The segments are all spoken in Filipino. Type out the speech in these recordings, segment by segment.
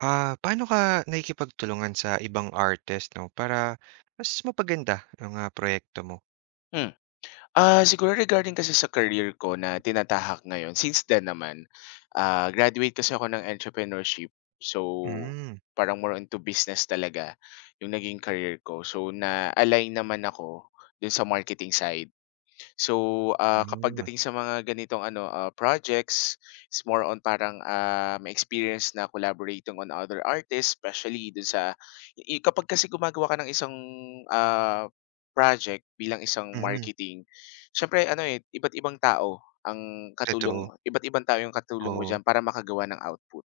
Ah, paano ka nakikipagtulungan sa ibang artist, 'no? Para mas, mapaganda yung ah, proyekto mo? Hmm, ah, siguro regarding kasi sa career ko, na tinatahak ngayon, since then naman, ah, graduate kasi ako ng Entrepreneurship. So, Hmm. parang more on to business talaga, yung naging career ko. So, na-align naman ako, do'n sa marketing side. So, ah, ka Ah. pagdating sa mga ganitong ano, ah, projects, it's more on, parang, ah, may experience na collaborating on other artists, especially do'n sa ih kapag kasi gumagawa ka ng isang, ah, project bilang isang Mhm. marketing, siyempre ano, eh, iba't ibang tao ang katulong Totoo. iba't ibang tao yung katulong mo Oo. diyan, para makagawa ng output.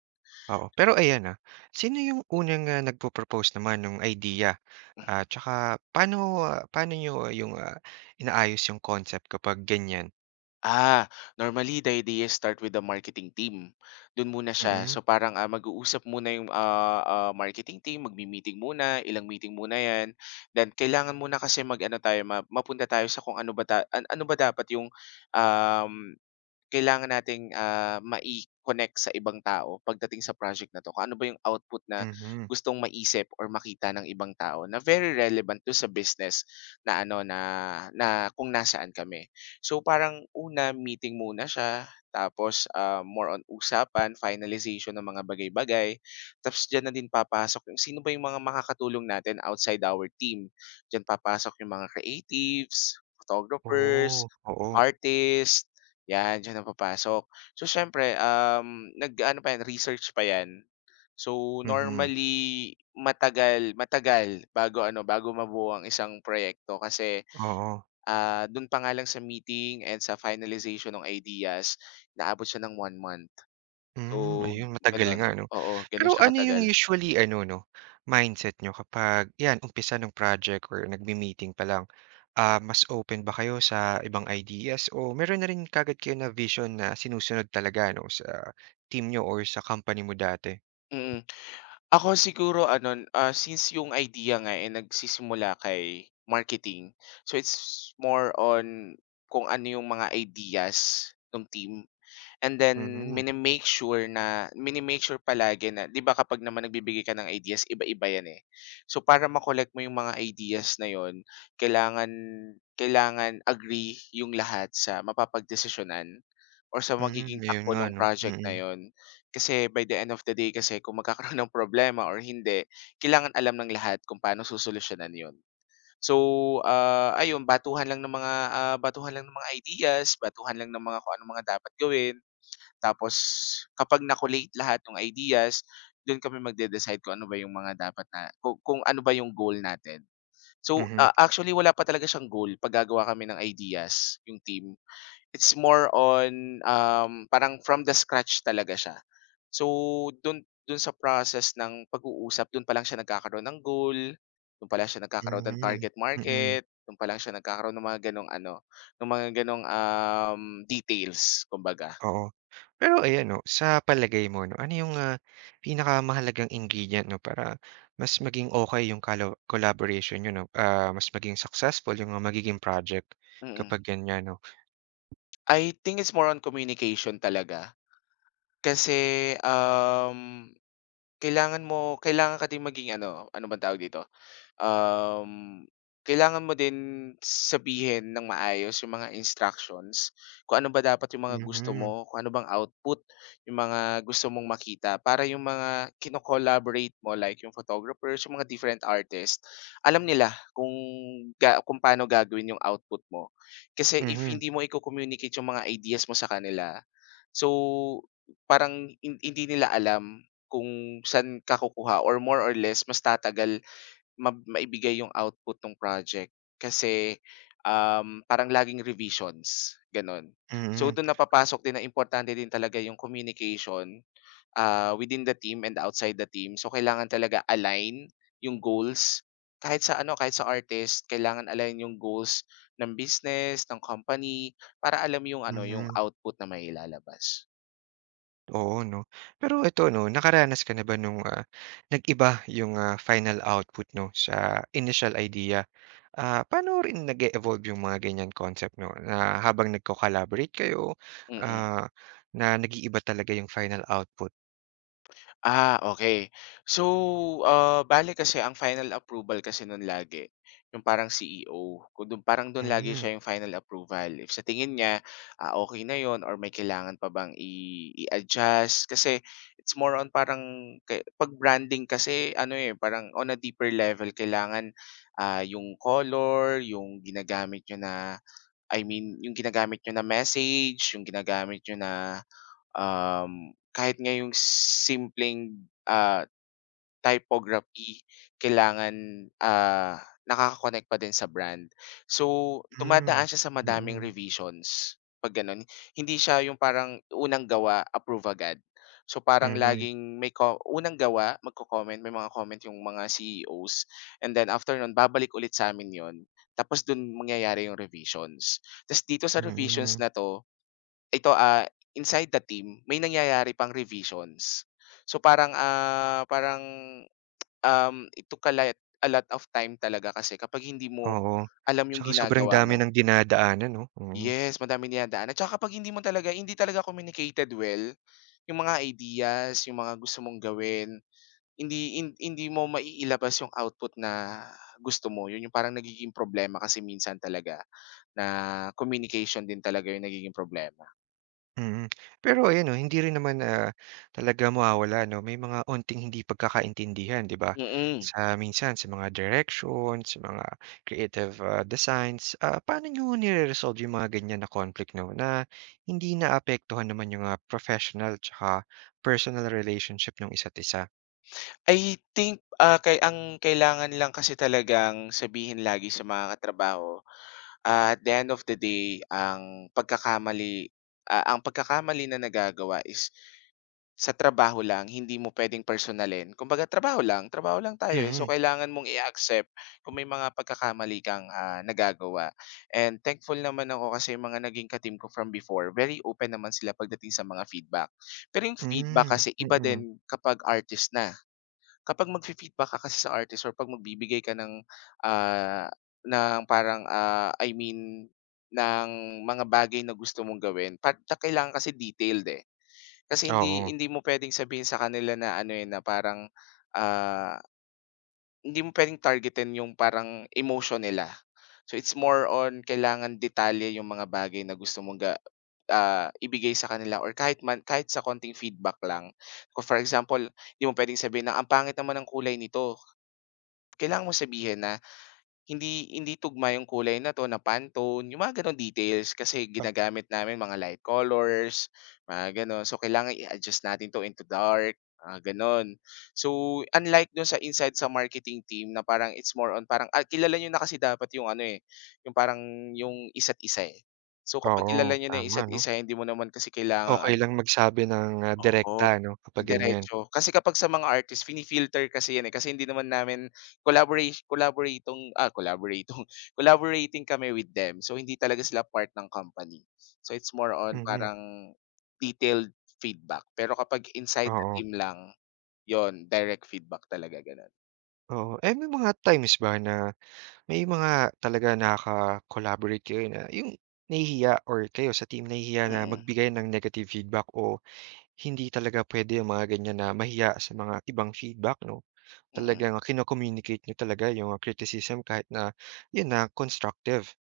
Oo, pero ayan, ah, sino yung unang, ah, nagpro-propose naman no'ng idea? Mhm. At tsaka, paano paano niyo yung ah, inaayos yung concept kapag ganyan? Ah, normally the idea start with the marketing team, do'n muna siya. Mm. So, parang, ah, mag-uusap muna yung, ah, ah, marketing team, magme-meeting muna, ilang meeting muna yan. Then, kailangan muna kasi mag-ano tayo, ma mapunta tayo sa kung ano ba tay a ano ba dapat yung, um, kailangan nating, ah, mai-connect sa ibang tao pagdating sa project na 'to. Kung ano ba yung output na Mhm. gustong maisip or makita ng ibang tao, na very relevant do'n sa business na ano, na, na kung nasaan kami. So, parang una, meeting muna siya, tapos, um, more on usapan, finalization ng mga bagay-bagay, tapos diyan na din papasok yung, sino ba yung mga makatulong natin outside our team. Diyan papasok yung mga creatives, photographers, Oh, oo. artist, yan, diyan na papasok. So, siyempre, um, nag-aano pa yan, research pa yan. So, Mhm. normally, matagal matagal bago ano, bago mabuo ang isang proyekto kasi, Oo. ah, do'n pa nga lang sa meeting and sa finalization ng ideas, inaabot siya ng 1 month. So, Hmm, ayun, matagal gano'n, nga, 'no? oo, gano'n Pero siya ano yung katagal. usually ano, 'no, mindset niyo kapag, yan, umpisa ng project or nagme-meeting pa lang. Ah, mas open ba kayo sa ibang ideas, o mayro'n na rin kaagad kayo na-vision na, sinusunod talaga, 'no, sa team niyo or sa company mo dati? Mm, ako siguro ano, since, yung idea nga eh, nagsisimula kay marketing, so, it's more on, kung ano yung mga ideas, no'ng team. And then, Mhm. mini-make sure na mini-make sure palagi na, 'di ba, kapag naman nagbibigay ka ng ideas, iba-iba 'yan, eh. So, para ma-collect mo yung mga ideas na 'yon, kailangan, kailangan agree yung lahat sa mapapagdesisyonan or sa Hmm, magiging 'yon takbo nga no'ng ano, project na mm. 'yon. Kasi, by the end of the day, kasi kung magkakaroon ng problema or hindi, kailangan alam ng lahat kung paano susolusyunan 'yon. So, ah, ayun, batuhan lang ng mga, ah, batuhan lang ng mga ideas, batuhan lang ng mga kung anong mga dapat gawin, tapos kapag na-collate lahat ng ideas, do'n kami magde-decide kung ano ba yung mga dapat na kung kung ano ba yung goal natin. So, Mhm. ah, actually, wala pa talaga siyang goal, 'pag gagawa kami ng ideas, yong team, it's more on, um, parang from the scratch talaga siya. So, do'n do'n sa process ng pag-uusap, do'n pa lang siya nagkakaroon ng goal, do'n pa lang siya nagkakaroon ng Mhm, target mm. market, do'n pa lang siya nagkakaroon no'ng mga gano'ng ano, no'ng mga gano'ng, um, details, kumbaga. Oo, pero, ayan 'no, sa palagay mo, 'no, ano yung, ah, pinakamahalagang ingredient, 'no, para mas maging okay yung calo collaboration niyo, 'no, ah, mas maging successful, yung magiging project, Mm. kapag ganyan, 'no? I think, it's more on communication talaga. Kasi, um, kailangan mo kailangan ka ding maging ano, ano bang tawag dito? Um, kailangan mo din, sabihin ng maayos yong mga instructions, kung ano ba dapat yong mga gusto Mhm. mo, kung ano bang output, yong mga gusto mong makita para yong mga kino-collaborate mo, like yong photographers, yong mga different artist, alam nila, kung, ga kung pa'no gagawin yong output mo. Kasi if Mhm. hindi mo i-co-communicate yong mga ideas mo sa kanila, so, parang hin hindi nila alam, kung saan ka kukuha or more or less mas tatagal mab maibigay yong output no'ng project kasi, um, parang laging revisions, gano'n. So, Mm. do'n na papasok din, na importante din talaga yong communication, ah, within the team and outside the team. So, kailangan talaga align yung goals, kahit sa ano, kahit sa artist, kailangan align yung goals ng business, ng company, para alam yung ano, yung Mhm. output na mailalabas. Oo, 'no. Pero ito 'no, nakaranas ka na ba nung, ah, nag-iba yung, ah, final output 'no, sa initial idea? Ah, paano rin nag-e-evolve yung mga ganyang concept 'no, na habang nagko-collaborate kayo, Mm. ah, na nag-iiba talaga yung final output. Ah, okey. So, ah, bale kasi ang final approval kasi no'n lagi, yung parang CEO, kung do'n parang do'n lagi Hmm. siya 'yung final approval. If sa tingin niya, ah, okey na 'yon or may kailangan pa bang i i-adjust, kasi it's more on parang ke ‘pag branding kasi ano eh, parang on a deeper level kailangan, ah, yung color, yung ginagamit niyo na I mean, yung ginagamit niyo na message, yung ginagamit niyo na, um, kahit nga yung simpleng, ah, typography kailangan, ah, nakaka-connect pa din sa brand. So, dumadaan Hmm, siya sa madaming mm. revisions, 'pag gano'n. Hindi siya 'yung parang unang gawa, approve agad. So, parang Mhm. laging may ko unang gawa, magko-comment, may mga comment yung mga CEO's and then after no'n, babalik ulit sa amin 'yon tapos do'n mangyayari 'yung revisions. Tapos dito sa revisions Mm. na 'to, ito a inside the team, may nangyayari pang revisions. So, parang, ah, parang, um, it took a light a lot of time talaga kasi kapag hindi mo Oo. alam 'yung Tsaka sobrang ginagawa dami mo. ng dinadaanan 'no, mhm. Yes, madami dinadaanan. Tsaka kapag hindi mo talaga hindi talaga communicated well, yung mga ideas, yung mga gusto mong gawin, hindi hin hindi mo mai-ilabas yung output na gusto mo. 'Yon yung parang nagiging problema kasi minsan talaga, na communication din talaga yung nagiging problema. Mm. Pero ayun 'no, hindi rin naman, ah, talaga mawawala ‘no, may mga 'onting hindi pagkakaintindihan, ‘di ba? Mm. Sa minsan, sa mga directions, sa mga creative, ah, designs. Ah, paano niyo nire-resolve ‘yong mga ganyan na conflict 'no, na hindi naapektuhan naman ‘yong mga professional tsaka personal relationship no'ng isa’t isa? I think, ah, ‘kay ang kailangan lang kasi talagang sabihin lagi sa mga katrabaho, at the end of the day, ang pagkakamali, ah, ang pagkakamali na nagagawa is sa trabaho lang, hindi mo pwedeng personalin. Kumbaga, trabaho lang, trabaho lang tayo, eh. So, Mm. kailangan mong i-accept kung may mga pagkakamali kang, ah, nagagawa. And thankful naman ako kasi ‘yong mga naging ka-team ko from before, very open naman sila pagdating sa mga feedback. Pero ‘yong feedback Hmm. kasi iba Mm. din kapag artist na. Kapag magfi-feedback ka kasi sa artist or 'pag magbibigay ka ng, ah, ng parang, ah, I mean, ng mga bagay na gusto mong gawin, 'pagka ang kailangan kasi detailed, eh. Kasi hindi Oo. hindi mo pwedeng sabihin sa kanila na, ano, eh, na parang, ah, hindi mo pwedeng targetin ‘yong parang emotion nila. So, it's more on, kailangan detalye ‘yong mga bagay na gusto mong ga ah, ibigay sa kanila, or kahit man kahit sa konting feedback lang. Ah, for example, di mo pwedeng sabihin na, "Ang pangit naman ng kulay nito." Kailangan mong sabihin na, "Hindi hindi tugma ‘yong kulay na ‘to, na Pantone," ‘yong mga gano’ng details. "Kasi Pag ginagamit namin mga light colors," mga gano’n. "So, kailangan i-adjust natin ‘to into dark," mga gano’n. So, unlike do’n sa inside, sa marketing team na parang it's more on parang ay kilala niyo na kasi dapat ‘yong ano, eh, ‘yong parang, ‘yong isa’t isa, eh. So, kapag kilala Oo, niyo na ‘yong tama, isa’t 'no. isa, hindi mo naman kasi kailangan Okey an lang magsabi ng Oo, direkta, 'no, kapag ganyan. diretso. Kasi kapag sa mga artist, fini-filter kasi ‘yan, eh, kasi hindi namin collabora collaboratong, ah, collaboratong, collaborating kami with them. So, hindi talaga sila part ng company. So, it's more on Mm. parang detailed feedback. Pero kapag inside the Oo. team lang ‘yon, direct feedback talaga, gano’n. Oo, eh, may mga times ba na may mga talaga naka-collaborate kayo na 'yung nahihiya or kayo sa team nahihiya na Mm. magbigay ng negative feedback o hindi talaga puwede 'yung mga ganiyan na mahiya sa mga ibang feedback, 'no? Mm. Talagang kino-communicate niyo talaga 'yong criticism kahit na 'yon na constructive.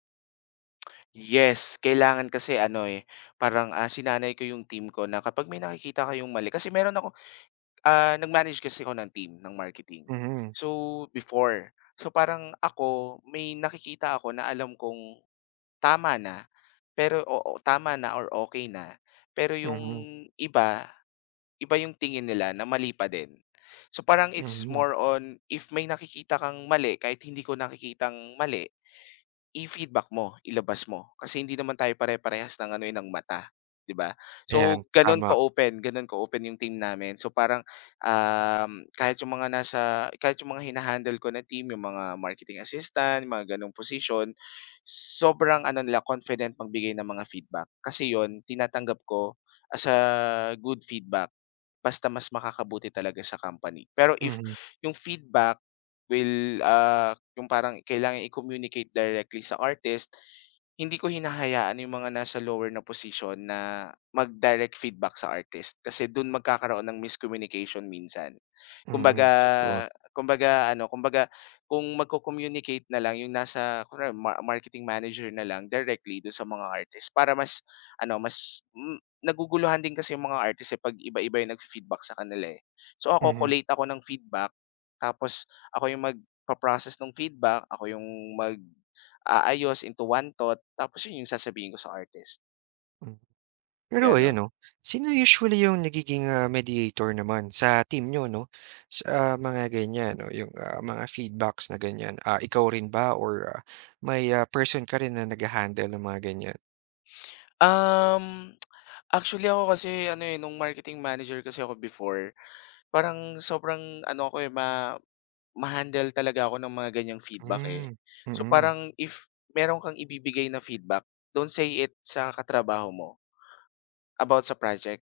Yes, kailangan kasi ano eh, parang, ah, sinanay ko 'yong team ko na kapag may nakikita kayong mali kasi meron ako ah, nag-manage kasi ako ng team ng marketing. Mhm. So, before so parang ako may nakikita ako na alam kong tama na, pero, oo, tama na or okey na, pero 'yong Mhm. iba, iba 'yung tingin nila na mali pa din. So parang it's Mhm. more on if may nakikita kang mali kahit hindi ko nakikitang mali i-feedback mo, ilabas mo. Kasi hindi naman tayo pare parehas ng ano eh, ng mata, 'di ba? Ayan, So, gano'n tama. ka-open gano' ka-open 'yong team namin so parang, uhm, kahit 'yong mga nasa kahit 'yong mga hina-handle ko na team 'yong mga marketing assistant mga gano'ng posisyon, sobrang ano nila confident magbigay ng mga feedback. Kasi 'yon, tinatanggap ko as a good feedback basta mas makakabuti talaga sa company pero if Mhm. yung feedback will, ah, 'yong parang kailangan i-communicate directly sa artist, hindi ko hinahayaan 'yung mga nasa lower na posisyon na mag-direct feedback sa artist kasi do'n magkakaroon ng miscommunication minsan. Kumbaga Mm, totoo. kumbaga ano kumbaga, kung magko-communicate na lang 'yong nasa kunwari ma marketing manager na lang directly do'n sa mga artist para mas ano, mas, hmm, naguguluhan din kasi 'yong mga artist, eh, pag iba-iba 'yung nag-fi-feedback sa kanila, eh. So ako Mhm. collate ako ng feedback, tapos ako 'yong magpa-process no'ng feedback. Ako 'yong mag-aayos into one thought tapos 'yon 'yong sasabihin ko sa artist. Hmm. Pero ayon Gano'n. 'no? Sino usually 'yong nagiging ah, mediator naman sa team niyo 'no, sa mga ganiyan, 'no, 'yong, ah, mga feedbacks na ganiyan, ah, ikaw rin ba or, ah, may, ah, person ka rin na naghahandle ng mga ganiyan? Um, actually ako kasi ano, eh, nung marketing manager kasi ako before, parang sobrang ano ako, eh, ma ma-handle talaga ako ng mga ganiyang feedback, eh. Hmm, So mm. parang if meron kang ibibigay na feedback, don't say it sa katrabaho mo about sa project,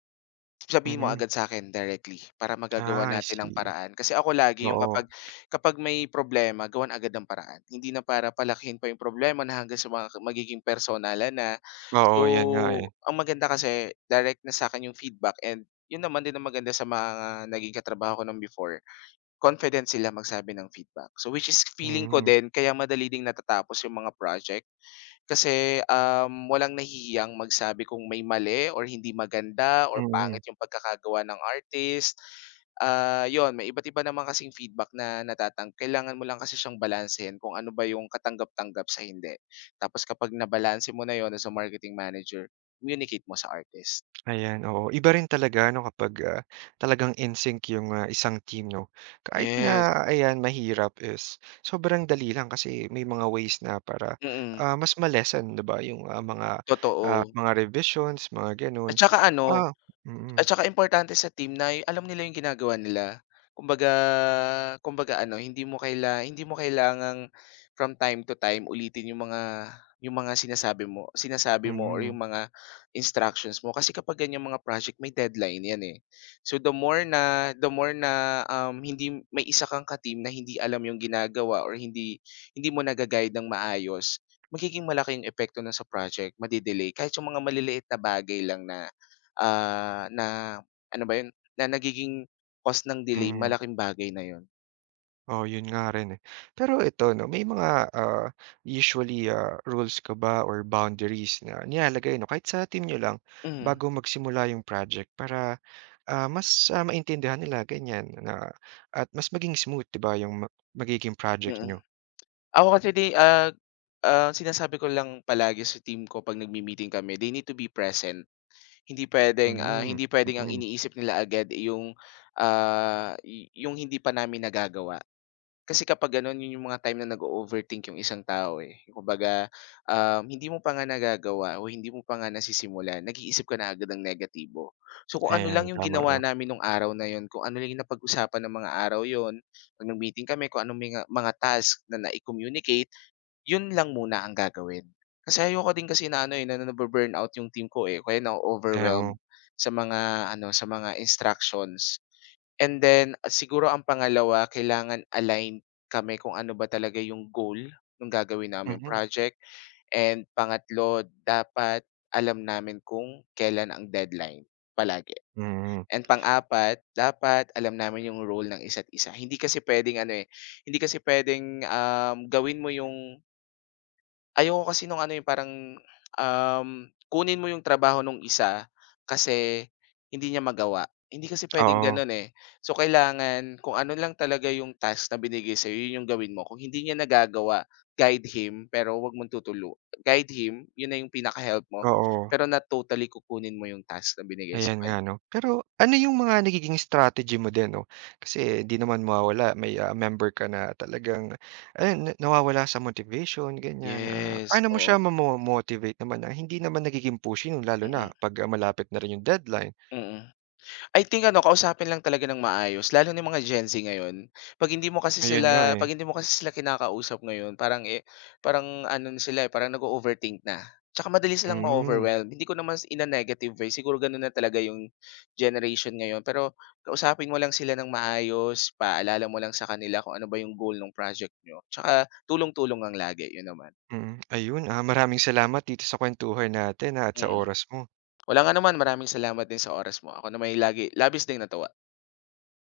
sabihin mo Mhm. agad sa'kin directly para magagawan Ah, I natin ang see. paraan, kasi ako lagi 'yong Oo. kapag kapag may problema gawan agad ng paraan, hindi na para palakihin pa 'yong problema na hanggang sa mga magiging personalan na. Oo, yan nga, So, eh. ang maganda kasi direct na sa akin 'yong feedback and 'yon naman din ang maganda sa mga naging katrabaho ko no'n before confident sila magsabi ng feedback. So, which is feeling ko Mhm. din kaya madali ding natatapos 'yong mga project kasi, um, walang nahihiyang magsabi kung may mali, or hindi maganda, or Mhm. pangit yung pagkakagawa ng artist. Ah, 'yon may iba't-iba naman kasing feedback na natatang kailangan mo lang kasi siyang balansehin kung ano ba yung katanggap-tanggap sa hindi. Tapos kapag nabalanse mo na 'yon as a marketing manager, communicate mo sa artist. Ayan oo, iba rin talaga 'no kapag, ah, talagang in-sync 'yong, ah, isang team, no? Kahit Yes. na ayan mahirap, is sobrang dali lang kasi may mga ways na para, Mm. ah, mas ma-lessen 'di ba, 'yong, ah, mga ah, Totoo. mga revisions, mga At gano'n. saka ano, Ah at mm. saka importante sa team na y alam nila 'yong ginagawa nila. Kumbaga kumbaga ano, hindi mo kaila hindi mo kailangang from time to time ulitin 'yong mga 'yong mga sinasabi mo sinasabi mo or Mhm. 'yong mga instructions mo, kasi kapag ganiyang mga project may deadline 'yan, eh. So the more na, the more na, um, hindi may isa kang ka team na hindi alam yung ginagawa or hindi hindi mo naga-guide ng maayos, magiging malaki 'yong epekto no'n sa project, ma-de-delay, kahit 'yong mga maliliit na bagay lang na, ah, na ano ba 'yon, na nagiging cause ng delay Mhm. malaking bagay na 'yon. Oo, 'yon nga rin eh. Pero ito 'no, may mga, ah, usually, ah, rules ka ba or boundaries na nilalagay 'no, kahit sa team niyo lang Mhm. bago magsimula 'yong project para, ah, mas, ah, maintindihan nila ganiyan na at mas maging smooth 'di ba, 'yong magiging project Mm. niyo? Ako kasi di ah, ah, sinasabi ko lang palagi sa team ko 'pag nagmi-meeting kami, they need to be present. Hindi puwedeng, ah, Mhm. hindi puwedeng ang Mm. iniisip nila agad, eh, 'yong, ah, y 'yong hindi pa namin nagagawa. Kasi kapag gano'n, 'yon 'yong mga time na nag-o-overthink 'yong isang tao, eh. Kumbaga, um, hindi mo pa nga nagagawa o hindi mo pa nga nasisimulan, nag-iisip ka na agad ng negatibo. So, kung ano lang Ayan. 'yong Tama, ginawa 'no. namin no'ng araw na 'yon, kung ano lang napag-usapan ng mga araw 'yon, 'pag nag-meeting kami, kung anong menga mga task na na-i-communicate 'yon lang muna ang gagawin. Kasi ayoko din kasi na ano eh, na na-bu-burnout 'yong team ko, eh, o kaya Ay, oo. na-o-overwhelmed sa mga ano, sa mga instructions. And then, siguro ang pangalawa, kailangan aligned kami kung ano ba talaga 'yong goal no'ng gagawin naming Mhm. project. And pangatlo, dapat alam namin kung kailan ang deadline, palagi. Mhm. And pang-apat, dapat alam namin 'yong role ng isa't-isa. Hindi kasi puwedeng ano eh, hindi kasi puwedeng, um, gawin mo 'yong Ayoko kasi no’ng ano, eh,'yong parang, um, kunin mo ‘yong trabaho no’ng isa, kasi hindi niya magawa. Hindi kasi puwedeng Oo. gano’n, eh. So, kailangan kung ano lang talaga ‘yong task na binigay sa‘yo, ‘yon ‘yong gawin mo. Kung hindi niya nagagawa, guide him, pero huwag mong tutulu guide him, ‘yon na ‘yong pinaka-help mo. Oo. Pero not totally kukunin mo ‘yong task na binigay sa Ayan nga, kaniya. 'no. Pero ano, ‘yong mga nagiging strategy mo din, ‘no, kasi di naman mawawala may, ah, member ka na talagang, ayan na nawawala sa motivation, ganiyan. Ah, Yes, paano mo oo. siya mamo-motivate naman na, hindi naman nagiging pushing, 'yong lalo na, Mm. 'pag malapit na rin ‘yong deadline? Mm. I think, ano, kausapin lang talaga ng maayos lalo na 'yong mga Gen Z ngayon. ‘Pag hindi mo kasi Ayon nga, sila eh. ‘pag hindi mo kasi sila kinakausap ngayon, parang, eh parang ano na sila, eh, parang nag-o-overthink na. Tsaka madali silang Hmm. ma-overwhelmed. Hindi ko naman s in a negative way, siguro gano’n na talaga ‘yong, generation ngayon. Pero, kausapin mo lang sila ng maayos, ipaalala mo lang sa kanila kung ano ba ‘yong goal no'ng project niyo. Tsaka tulong-tulong lang lagi, ‘yon naman. Mm, ayun, ah, maraming salamat dito sa kuwentuhan natin, ah, at sa Mm. oras mo. Walang anuman, maraming salamat din sa oras mo. Ako nama'y, lagi labis ding natuwa.